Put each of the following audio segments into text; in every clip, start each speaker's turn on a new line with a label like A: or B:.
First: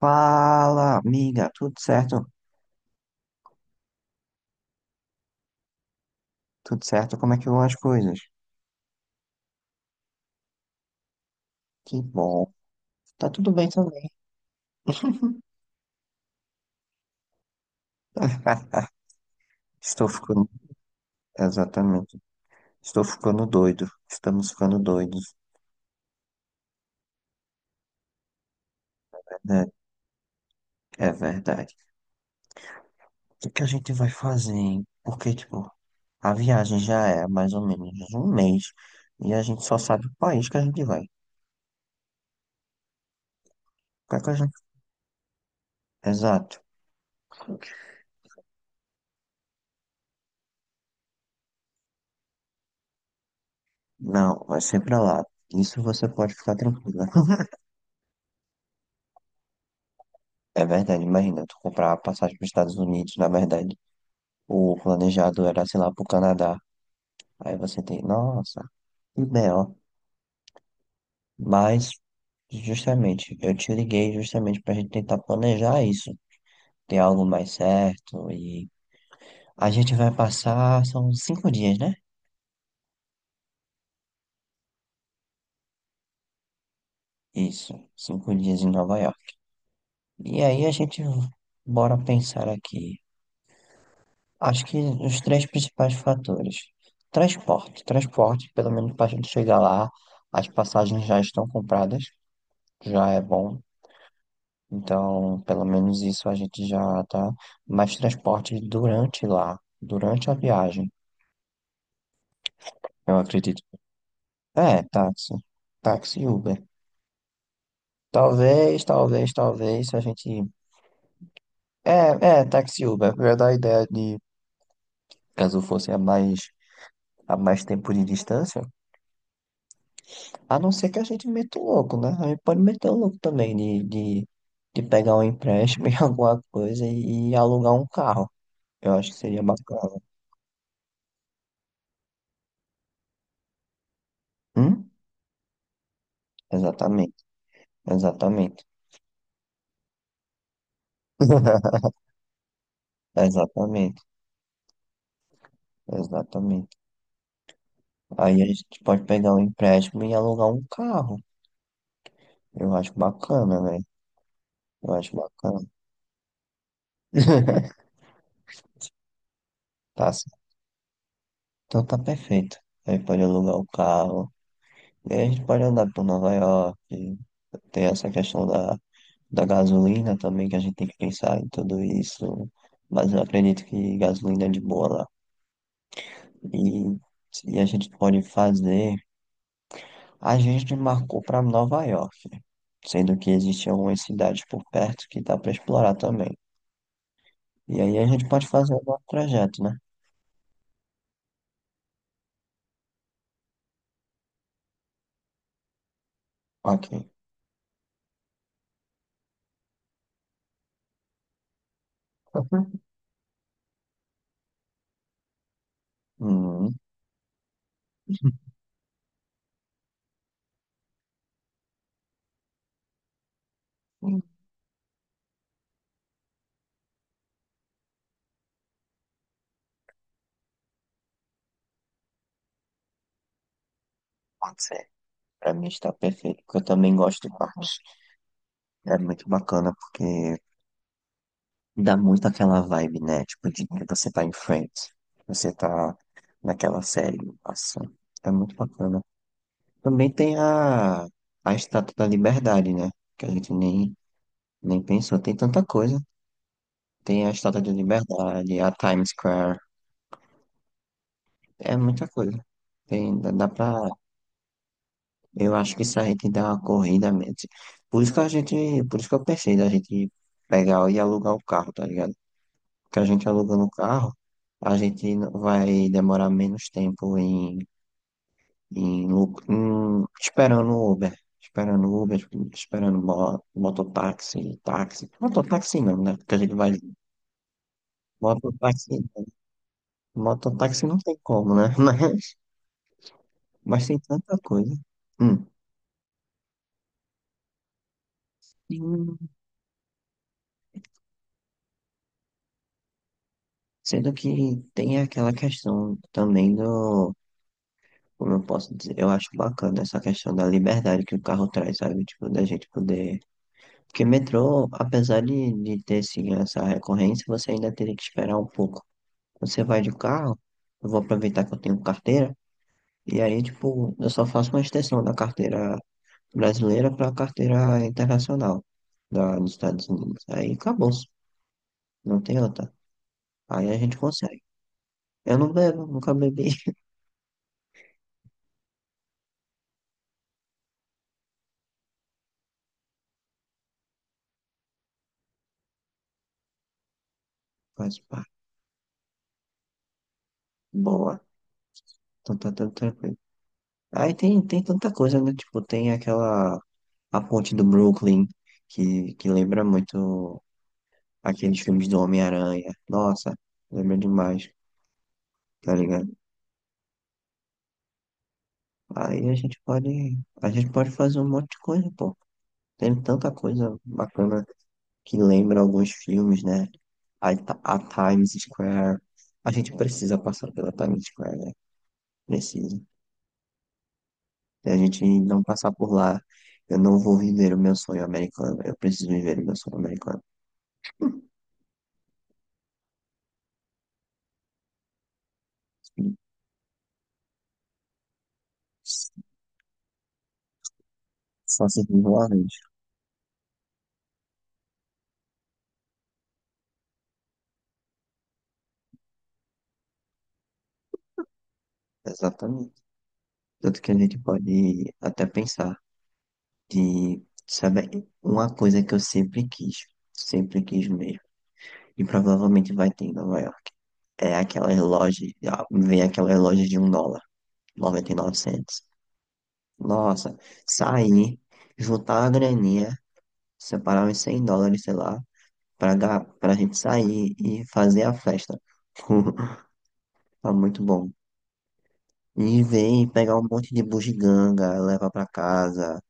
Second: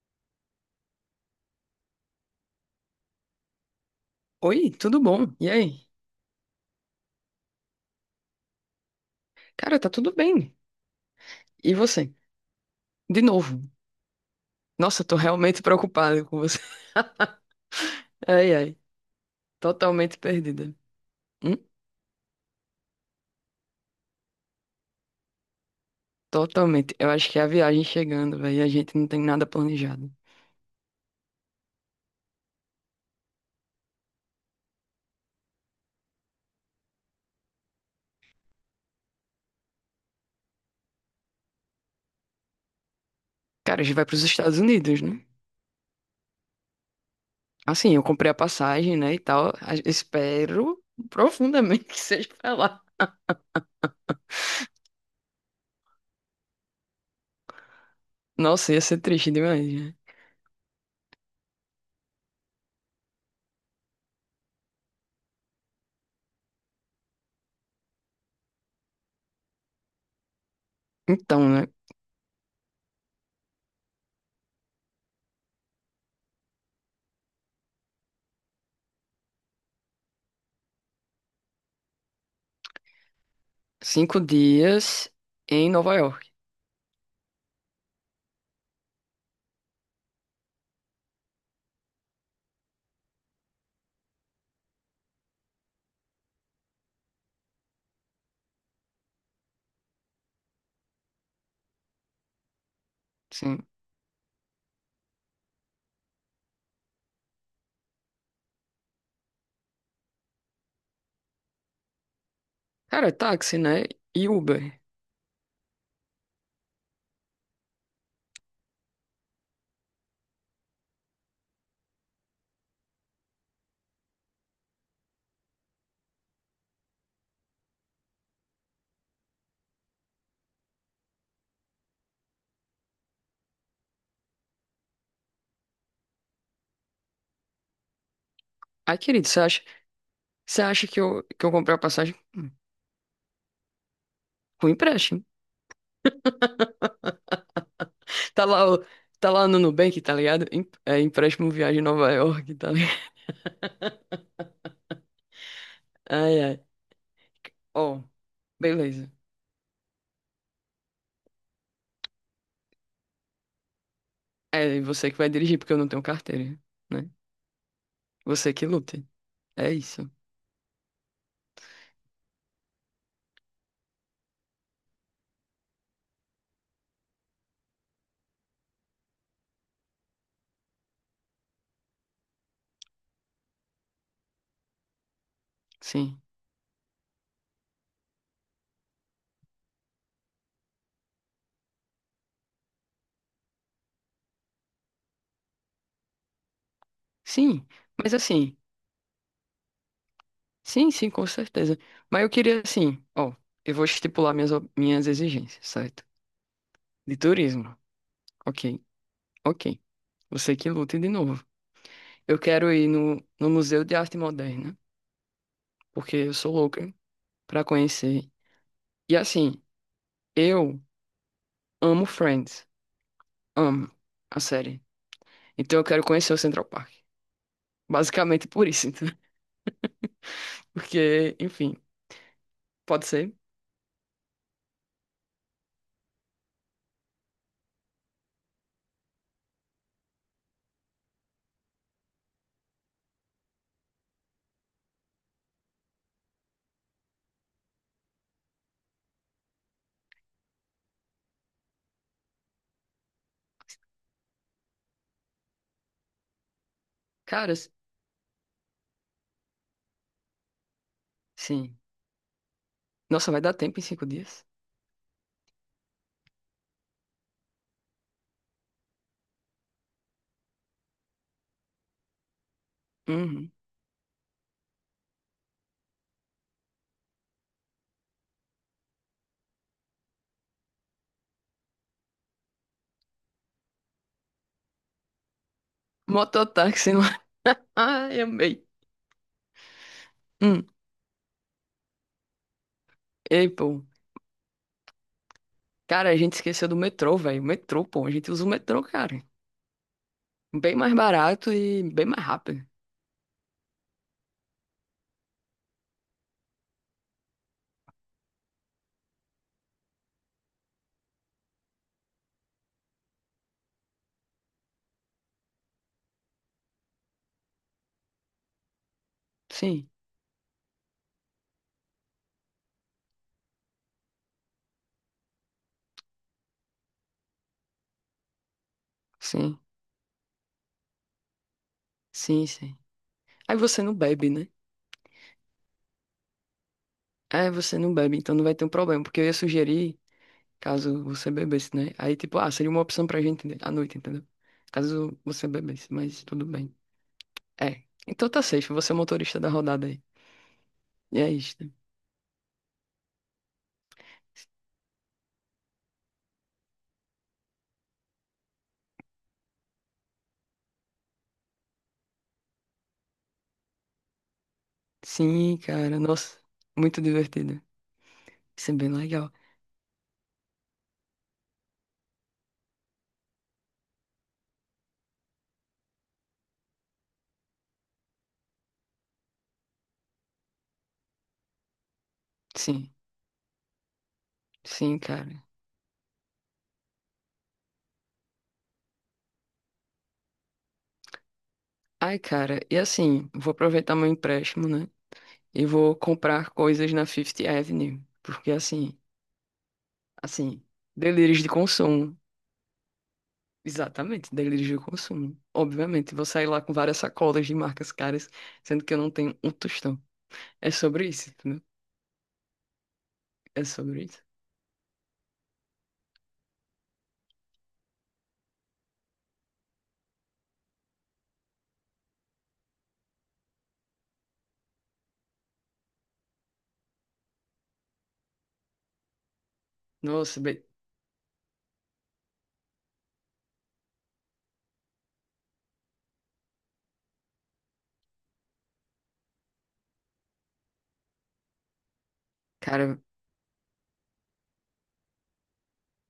A: Fala, amiga, tudo certo?
B: Oi, tudo bom? E aí?
A: Tudo certo? Como é que vão as coisas?
B: Cara, tá tudo bem. E
A: Que
B: você?
A: bom.
B: De
A: Tá tudo
B: novo.
A: bem também.
B: Nossa, eu tô realmente preocupada com você. Ai, ai.
A: Estou
B: Totalmente
A: ficando.
B: perdida. Hum?
A: Exatamente. Estou ficando doido. Estamos ficando doidos.
B: Totalmente. Eu acho que é a viagem chegando, velho, a gente não
A: É
B: tem nada
A: Verdade.
B: planejado.
A: É verdade. O que a gente vai fazer, hein? Porque, tipo, a viagem já é mais ou menos um mês e a gente só sabe o país que a gente vai. O
B: Cara, a gente vai
A: que é
B: pros
A: que a
B: Estados
A: gente...
B: Unidos, né?
A: Exato.
B: Assim, eu comprei a passagem, né, e tal. Espero profundamente que seja pra lá.
A: Não, vai ser pra lá. Isso você pode ficar tranquila.
B: Nossa, ia ser triste demais, né?
A: É verdade, imagina, tu comprar a passagem para os Estados Unidos, na verdade. O planejado era, sei lá, pro Canadá. Aí você tem, nossa, que B.O.
B: Então, né?
A: Mas, justamente, eu te liguei justamente pra gente tentar planejar isso. Ter algo mais certo e... A gente vai passar, são 5 dias, né?
B: 5 dias em Nova York.
A: Isso, 5 dias em Nova York. E aí a gente, bora pensar aqui. Acho que os três principais fatores. Transporte. Transporte, pelo menos para a gente chegar lá, as passagens já estão compradas. Já é bom.
B: Sim.
A: Então, pelo menos isso a gente já tá. Mais transporte durante lá, durante a viagem,
B: Cara,
A: eu
B: táxi,
A: acredito.
B: né? E Uber.
A: É, táxi. Táxi e Uber. Talvez, talvez, talvez, se a gente. É, é, táxi e Uber. Eu ia dar a ideia de, caso fosse a mais tempo de distância, a não ser que a gente meta o louco, né? A gente pode meter o louco também de pegar um empréstimo em alguma coisa e alugar um carro. Eu
B: Ai,
A: acho que
B: querido, você
A: seria
B: acha.
A: bacana.
B: Você acha que eu comprei a passagem com
A: Hum?
B: empréstimo?
A: Exatamente,
B: Tá
A: exatamente.
B: lá, tá lá no Nubank, tá ligado? É empréstimo viagem a Nova York, tá ligado?
A: Exatamente,
B: Ai, ai.
A: exatamente.
B: Ó,
A: Aí a gente pode
B: beleza.
A: pegar um empréstimo e alugar um carro. Eu acho bacana, velho.
B: É
A: Eu
B: você
A: acho
B: que vai dirigir,
A: bacana.
B: porque eu não tenho carteira, né? Você que lute. É isso.
A: Tá, certo. Então tá perfeito. Aí pode alugar o carro. E aí a gente pode andar por Nova York. Tem essa questão da gasolina também, que a gente tem que pensar em tudo isso. Mas eu acredito que gasolina é de boa lá.
B: Sim.
A: E, e a gente pode fazer. A gente marcou para Nova York, sendo que existem algumas cidades por perto que dá para explorar também.
B: Sim,
A: E aí a
B: mas
A: gente pode
B: assim,
A: fazer o nosso trajeto, né?
B: sim, sim, com certeza. Mas eu queria, assim, ó, eu vou estipular minhas exigências, certo?
A: Ok.
B: De turismo. Ok, ok. Você que lute de novo. Eu quero ir no Museu de Arte Moderna, porque eu sou
A: Uhum.
B: louca pra conhecer. E assim, eu amo Friends, amo
A: Hum,
B: a série. Então eu quero conhecer o Central Park. Basicamente por isso, então. Porque, enfim, pode ser.
A: pode ser. Para mim está perfeito, porque eu também gosto de parques. É muito bacana porque dá muito aquela vibe, né? Tipo, de que você tá em frente, você tá naquela série, nossa, é muito bacana. Também tem a Estátua da Liberdade, né? Que a gente nem pensou, tem tanta coisa. Tem a
B: Cara,
A: Estátua da Liberdade, a Times Square, é
B: sim.
A: muita coisa. Tem, dá,
B: Nossa, vai
A: dá
B: dar tempo em
A: pra,
B: 5 dias?
A: eu acho que se a gente der uma corrida mesmo. Por isso que a gente, por isso que eu pensei da gente pegar e alugar o carro, tá ligado? Porque a gente
B: Uhum.
A: alugando o carro, a gente vai demorar menos tempo em, esperando o Uber. Esperando o Uber, esperando mototáxi, táxi. Mototáxi não, né? Porque a gente vai.
B: Mototáxi lá. Ai, amei.
A: Mototáxi,
B: Hum.
A: mototáxi não tem como, né?
B: Ei, pô.
A: Mas tem tanta coisa. Hum.
B: Cara, a gente esqueceu do metrô, velho. O metrô, pô. A gente usa o metrô,
A: Tem-
B: cara. Bem mais barato e bem mais rápido.
A: Sendo que tem aquela questão também do. Como eu posso dizer? Eu acho bacana essa questão da liberdade que o carro traz, sabe? Tipo, da gente poder. Porque metrô, apesar de ter sim essa recorrência, você ainda teria que esperar um pouco. Você vai
B: Sim,
A: de carro, eu vou aproveitar que eu tenho carteira, e aí, tipo, eu só faço uma extensão da carteira brasileira para a carteira internacional dos
B: sim,
A: Estados Unidos. Aí acabou, não tem
B: sim,
A: outra.
B: sim. Aí
A: Aí a
B: você não
A: gente
B: bebe,
A: consegue.
B: né?
A: Eu não bebo, nunca bebi.
B: É, você não bebe, então não vai ter um problema, porque eu ia sugerir, caso você bebesse, né? Aí, tipo, ah, seria uma opção pra gente, né, à noite, entendeu? Caso você bebesse, mas tudo bem. É.
A: Faz
B: Então
A: parte.
B: tá safe, você é o motorista da rodada aí.
A: Boa.
B: E é isso, né?
A: Então tá tudo tranquilo. Aí tem tanta coisa, né? Tipo, tem aquela... A ponte do Brooklyn, que lembra muito aqueles filmes do Homem-Aranha. Nossa, lembra demais,
B: Sim,
A: tá
B: cara,
A: ligado?
B: nossa, muito divertido. Isso é bem
A: Aí
B: legal.
A: a gente pode... A gente pode fazer um monte de coisa, pô. Tem tanta coisa bacana que lembra alguns filmes, né? A, a Times Square. A gente precisa passar pela Times Square, né? Precisa.
B: Sim,
A: Se a
B: sim,
A: gente não
B: cara.
A: passar por lá, eu não vou viver o meu sonho americano. Eu preciso viver o meu sonho americano.
B: Ai, cara, e assim, vou aproveitar meu empréstimo, né? E vou comprar coisas na Fifth Avenue, porque assim, delírios de
A: Só se vive
B: consumo.
A: uma vez.
B: Exatamente, delírio de consumo. Obviamente, vou sair lá com várias sacolas de marcas caras, sendo que eu não tenho um tostão. É sobre isso, entendeu?
A: Exatamente.
B: É
A: Tanto que a
B: sobre
A: gente
B: isso.
A: pode até pensar de, sabe, uma coisa que eu sempre quis mesmo, e provavelmente vai ter em Nova York, é aquelas lojas, ah, vem aquelas lojas de US$ 1, 99 centos. Nossa,
B: Nossa, bem,
A: sair, juntar a graninha, separar uns US$ 100, sei lá, pra gente sair e fazer a festa. Tá muito bom. E
B: cara,
A: vem pegar um monte de bugiganga, leva pra casa,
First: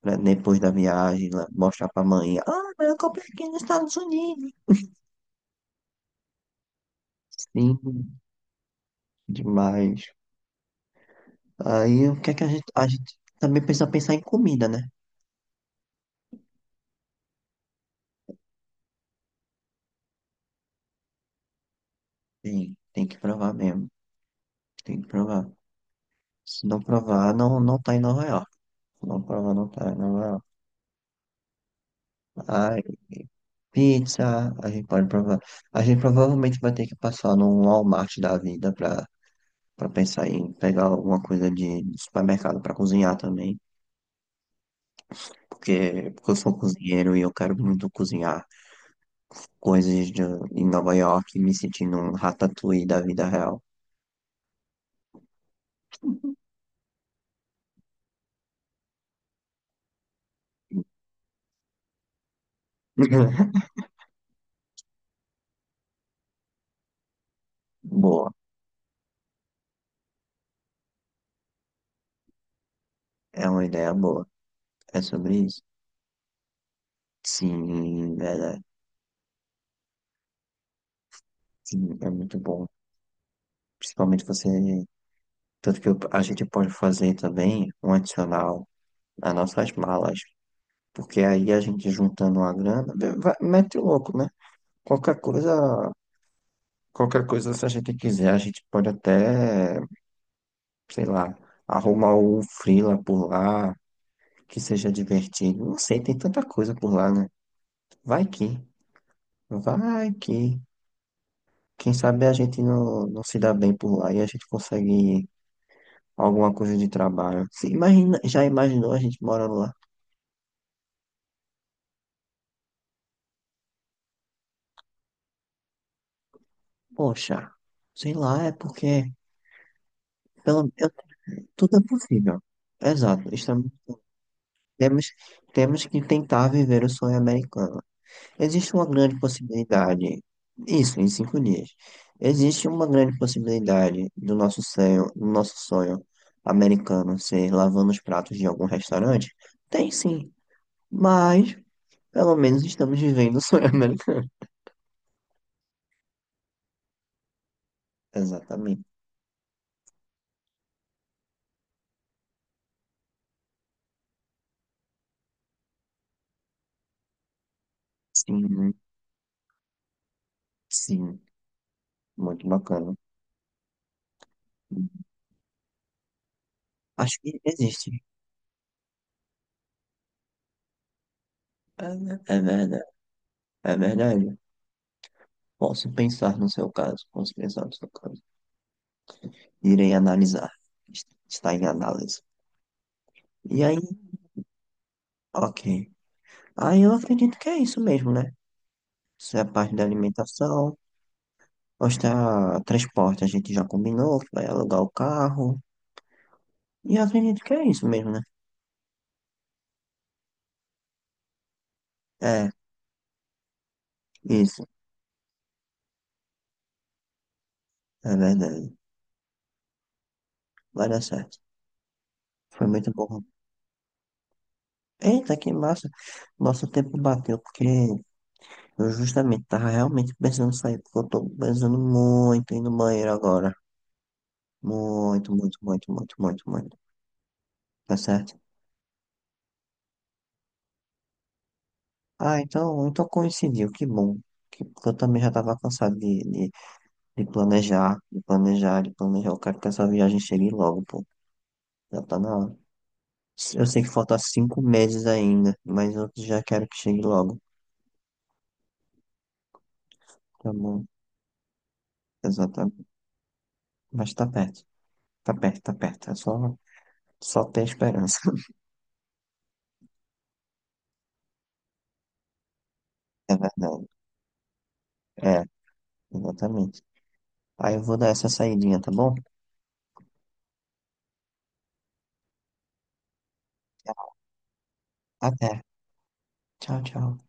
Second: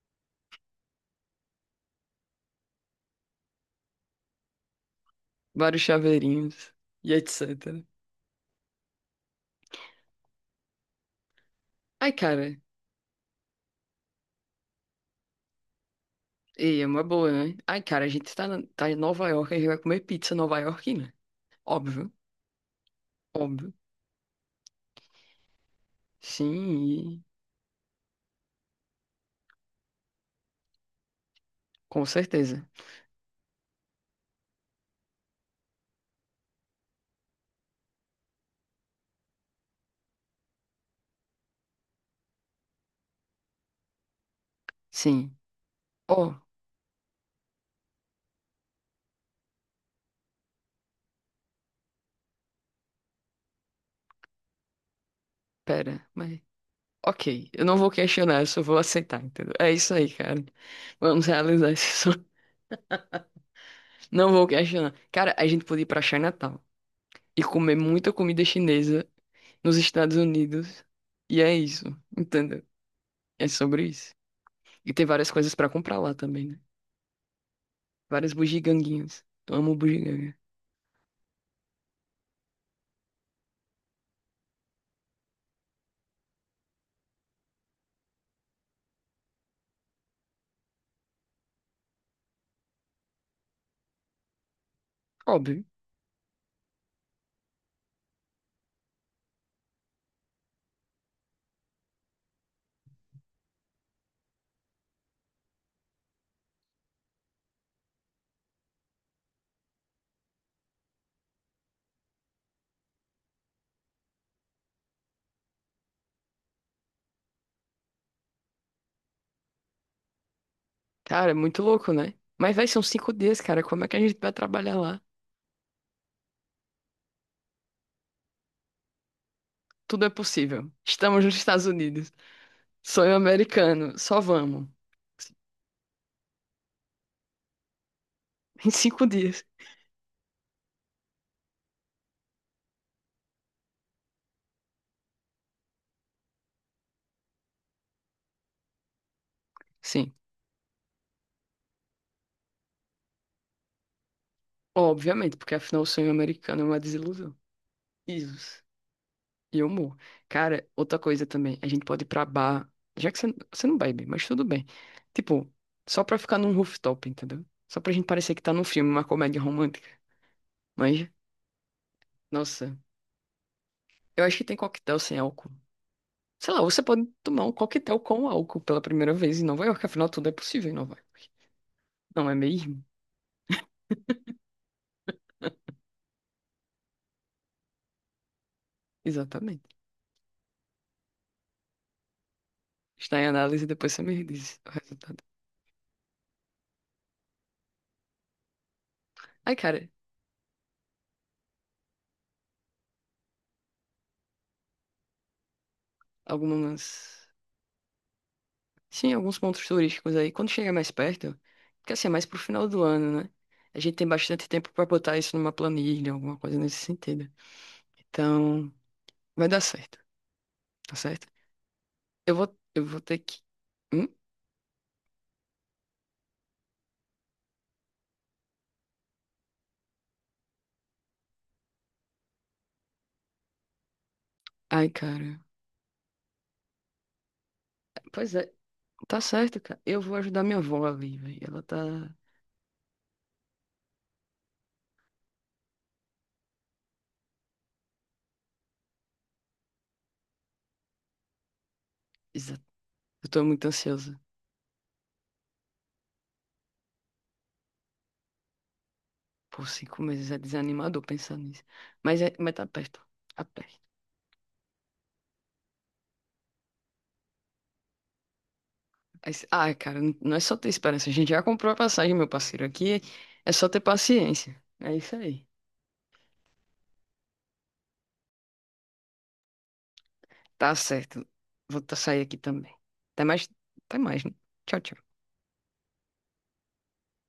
A: pra depois da viagem, mostrar pra mãe. Ah, mas eu comprei aqui nos Estados Unidos.
B: vários chaveirinhos e
A: Sim,
B: etc.
A: demais. Aí
B: Ai,
A: o que é que
B: cara,
A: a gente também precisa pensar em comida, né?
B: e é uma boa, né? Ai, cara, a gente tá, tá em Nova York, a gente vai comer pizza nova iorquina. Óbvio,
A: Tem que provar
B: óbvio.
A: mesmo. Tem que provar. Se não
B: Sim, e…
A: provar, não, não tá em Nova York. Se não provar, não tá em Nova York.
B: com certeza.
A: Ah, Pizza, a gente pode provar. A gente provavelmente vai ter que passar num Walmart da vida pra pensar em pegar alguma coisa de supermercado pra cozinhar também.
B: Sim.
A: Porque eu
B: Oh,
A: sou cozinheiro e eu quero muito cozinhar coisas de, em Nova York, me sentindo um ratatouille da vida real.
B: pera, mas. Ok, eu não vou questionar, eu só vou aceitar, entendeu? É isso aí, cara. Vamos realizar esse sonho. Não vou questionar. Cara, a gente podia ir pra Chinatown e comer muita
A: Boa,
B: comida chinesa nos Estados Unidos. E é isso, entendeu? É
A: é uma
B: sobre
A: ideia
B: isso.
A: boa.
B: E
A: É
B: tem várias
A: sobre
B: coisas
A: isso?
B: pra comprar lá também, né?
A: Sim,
B: Várias
A: verdade.
B: bugiganguinhas. Eu amo bugiganga.
A: Sim, é muito bom. Principalmente você. Tanto que a gente pode fazer também um adicional nas nossas malas. Porque aí a gente juntando uma grana, mete o louco, né? Qualquer
B: Óbvio.
A: coisa, qualquer coisa, se a gente quiser, a gente pode até, sei lá, arrumar um freela por lá, que seja divertido. Não sei, tem tanta coisa por lá, né? Vai que, vai que. Quem sabe a gente não, não se dá bem por lá e a gente consegue alguma coisa de trabalho. Se imagina, já imaginou a gente morando lá?
B: Cara, é muito louco, né? Mas vai, são 5 dias, cara. Como é que a gente vai trabalhar lá?
A: Poxa, sei lá, é porque
B: Tudo é
A: pelo,
B: possível.
A: eu-
B: Estamos nos Estados
A: tudo é
B: Unidos.
A: possível.
B: Sonho
A: Exato, isso é.
B: americano. Só vamos.
A: Temos, temos que tentar viver o sonho americano.
B: Em
A: Existe uma
B: cinco
A: grande
B: dias.
A: possibilidade, isso em 5 dias, existe uma grande possibilidade do nosso sonho americano ser lavando os pratos de algum restaurante? Tem
B: Sim.
A: sim, mas pelo menos estamos vivendo o sonho americano.
B: Obviamente, porque afinal o sonho americano é uma desilusão. Isso.
A: Exatamente.
B: E o humor. Cara, outra coisa também, a gente pode ir pra bar, já que você não bebe, mas tudo bem. Tipo, só pra ficar num rooftop, entendeu? Só pra gente parecer que tá num
A: Sim,
B: filme, uma comédia romântica. Mas,
A: sim, muito
B: nossa,
A: bacana.
B: eu acho que tem coquetel sem álcool. Sei lá, você pode
A: Acho que
B: tomar um
A: existe.
B: coquetel com álcool pela primeira vez em Nova York, afinal tudo é possível em Nova York.
A: É,
B: Não é
A: é verdade,
B: mesmo?
A: é verdade. Posso pensar no seu caso, posso pensar no seu caso.
B: Exatamente.
A: Irei analisar. Está em análise.
B: Está em
A: E
B: análise e
A: aí,
B: depois você me diz o resultado.
A: ok. Aí eu acredito que é isso mesmo, né? Isso é a
B: Ai,
A: parte
B: cara,
A: da alimentação. Mostrar transporte, a gente já combinou que vai alugar o carro. E eu
B: algumas.
A: acredito que é isso mesmo, né?
B: Sim, alguns pontos turísticos aí. Quando chega mais perto, porque assim, é mais pro
A: É,
B: final do ano, né? A gente tem bastante
A: isso.
B: tempo pra botar isso numa planilha, alguma coisa nesse sentido.
A: É verdade.
B: Então, vai dar certo,
A: Vai
B: tá
A: dar
B: certo?
A: certo.
B: Eu vou,
A: Foi
B: eu
A: muito
B: vou ter
A: bom.
B: que. Hum?
A: Eita, que massa. Nosso tempo bateu, porque eu justamente tava realmente pensando em sair, porque eu tô pensando muito em ir no banheiro agora.
B: Ai,
A: Muito,
B: cara.
A: muito, muito, muito, muito, muito. Tá
B: Pois
A: certo?
B: é, tá certo, cara. Eu vou ajudar minha avó ali, velho. Ela tá.
A: Ah, então coincidiu, que bom. Porque eu também já estava cansado de planejar, de planejar, de planejar. Eu quero que essa viagem chegue logo, pô. Já tá na hora.
B: Exa- Eu tô
A: Eu
B: muito
A: sei que falta
B: ansiosa.
A: 5 meses ainda, mas eu já quero que chegue logo.
B: Por 5 meses é
A: Tá bom,
B: desanimador pensar nisso. Mas, é, mas tá
A: exatamente.
B: perto. Tá perto.
A: Mas tá perto, tá perto, tá perto. É só, só ter esperança.
B: Ah, cara, não é só ter esperança. A gente já comprou a passagem, meu parceiro. Aqui
A: É
B: é só ter
A: verdade.
B: paciência. É isso
A: É,
B: aí.
A: exatamente. Aí eu vou dar essa saidinha, tá bom?
B: Tá certo. Vou sair aqui também. Até mais. Até mais, né? Tchau, tchau.
A: Até. Tchau, tchau.